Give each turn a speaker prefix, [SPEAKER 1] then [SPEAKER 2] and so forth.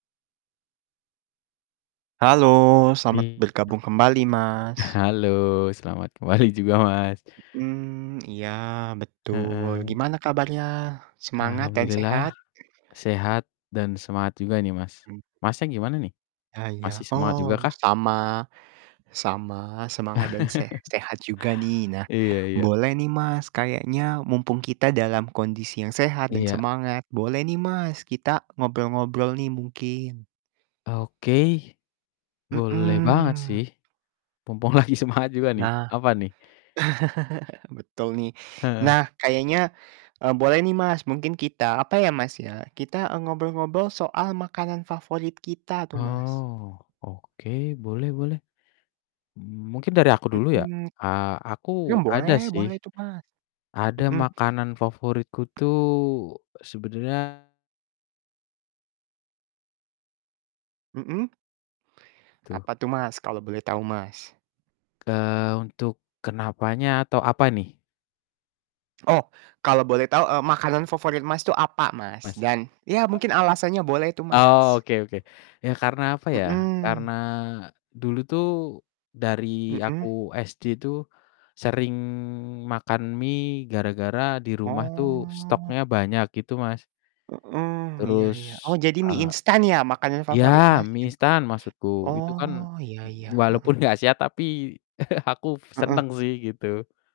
[SPEAKER 1] Halo selamat
[SPEAKER 2] Iya,
[SPEAKER 1] bergabung kembali, Mas.
[SPEAKER 2] halo selamat kembali juga, Mas.
[SPEAKER 1] Mhm, iya betul,
[SPEAKER 2] Heeh.
[SPEAKER 1] gimana kabarnya? Semangat dan sehat?
[SPEAKER 2] Alhamdulillah, sehat dan semangat juga nih Mas,
[SPEAKER 1] Mmm.
[SPEAKER 2] Masnya gimana nih?
[SPEAKER 1] Ah, iya,
[SPEAKER 2] Masih semangat juga
[SPEAKER 1] oh
[SPEAKER 2] kah?
[SPEAKER 1] sama, sama semangat dan sehat-sehat juga nih. Nah,
[SPEAKER 2] Iya iya.
[SPEAKER 1] boleh nih Mas, kayaknya mumpung kita dalam kondisi yang sehat dan
[SPEAKER 2] Iya.
[SPEAKER 1] semangat, boleh nih Mas, kita ngobrol-ngobrol nih mungkin.
[SPEAKER 2] Oke, boleh banget
[SPEAKER 1] Mhm.
[SPEAKER 2] sih, mumpung lagi semangat juga nih,
[SPEAKER 1] Nah,
[SPEAKER 2] apa nih?
[SPEAKER 1] betul nih.
[SPEAKER 2] Heeh.
[SPEAKER 1] Nah kayaknya, eee, boleh nih Mas, mungkin kita apa ya Mas, ya, kita, eee, ngobrol-ngobrol soal makanan favorit kita tuh, Mas.
[SPEAKER 2] Oh oke, boleh boleh, mungkin dari aku dulu ya,
[SPEAKER 1] Mhm,
[SPEAKER 2] eee,
[SPEAKER 1] ya
[SPEAKER 2] aku ada
[SPEAKER 1] boleh,
[SPEAKER 2] sih,
[SPEAKER 1] boleh tuh Mas,
[SPEAKER 2] ada
[SPEAKER 1] mhm.
[SPEAKER 2] makanan favoritku tuh sebenernya
[SPEAKER 1] Mhm.
[SPEAKER 2] Tuh.
[SPEAKER 1] Apa tuh Mas, kalo boleh tau, Mas?
[SPEAKER 2] Eee, untuk kenapanya atau apa nih?
[SPEAKER 1] Oh kalo boleh tau, eee, makanan favorit Mas tuh apa, Mas?
[SPEAKER 2] Mas.
[SPEAKER 1] Dan ya
[SPEAKER 2] E
[SPEAKER 1] mungkin alasannya boleh tuh, Mas.
[SPEAKER 2] Oke oke, ya karena apa ya, karena
[SPEAKER 1] Mhm.
[SPEAKER 2] dulu tuh, dari aku
[SPEAKER 1] Mhm.
[SPEAKER 2] SD tuh, sering makan mie gara-gara di rumah tuh
[SPEAKER 1] Oh.
[SPEAKER 2] stoknya banyak gitu, Mas.
[SPEAKER 1] Heeh, iya
[SPEAKER 2] Terus,
[SPEAKER 1] iya, oh jadi mie
[SPEAKER 2] eee
[SPEAKER 1] instan ya makanan favorit
[SPEAKER 2] ya
[SPEAKER 1] Mas, ya,
[SPEAKER 2] mie instan maksudku, itu kan
[SPEAKER 1] oh iya iya, heeh.
[SPEAKER 2] walaupun gak sehat tapi aku
[SPEAKER 1] Heeh.
[SPEAKER 2] seneng sih gitu.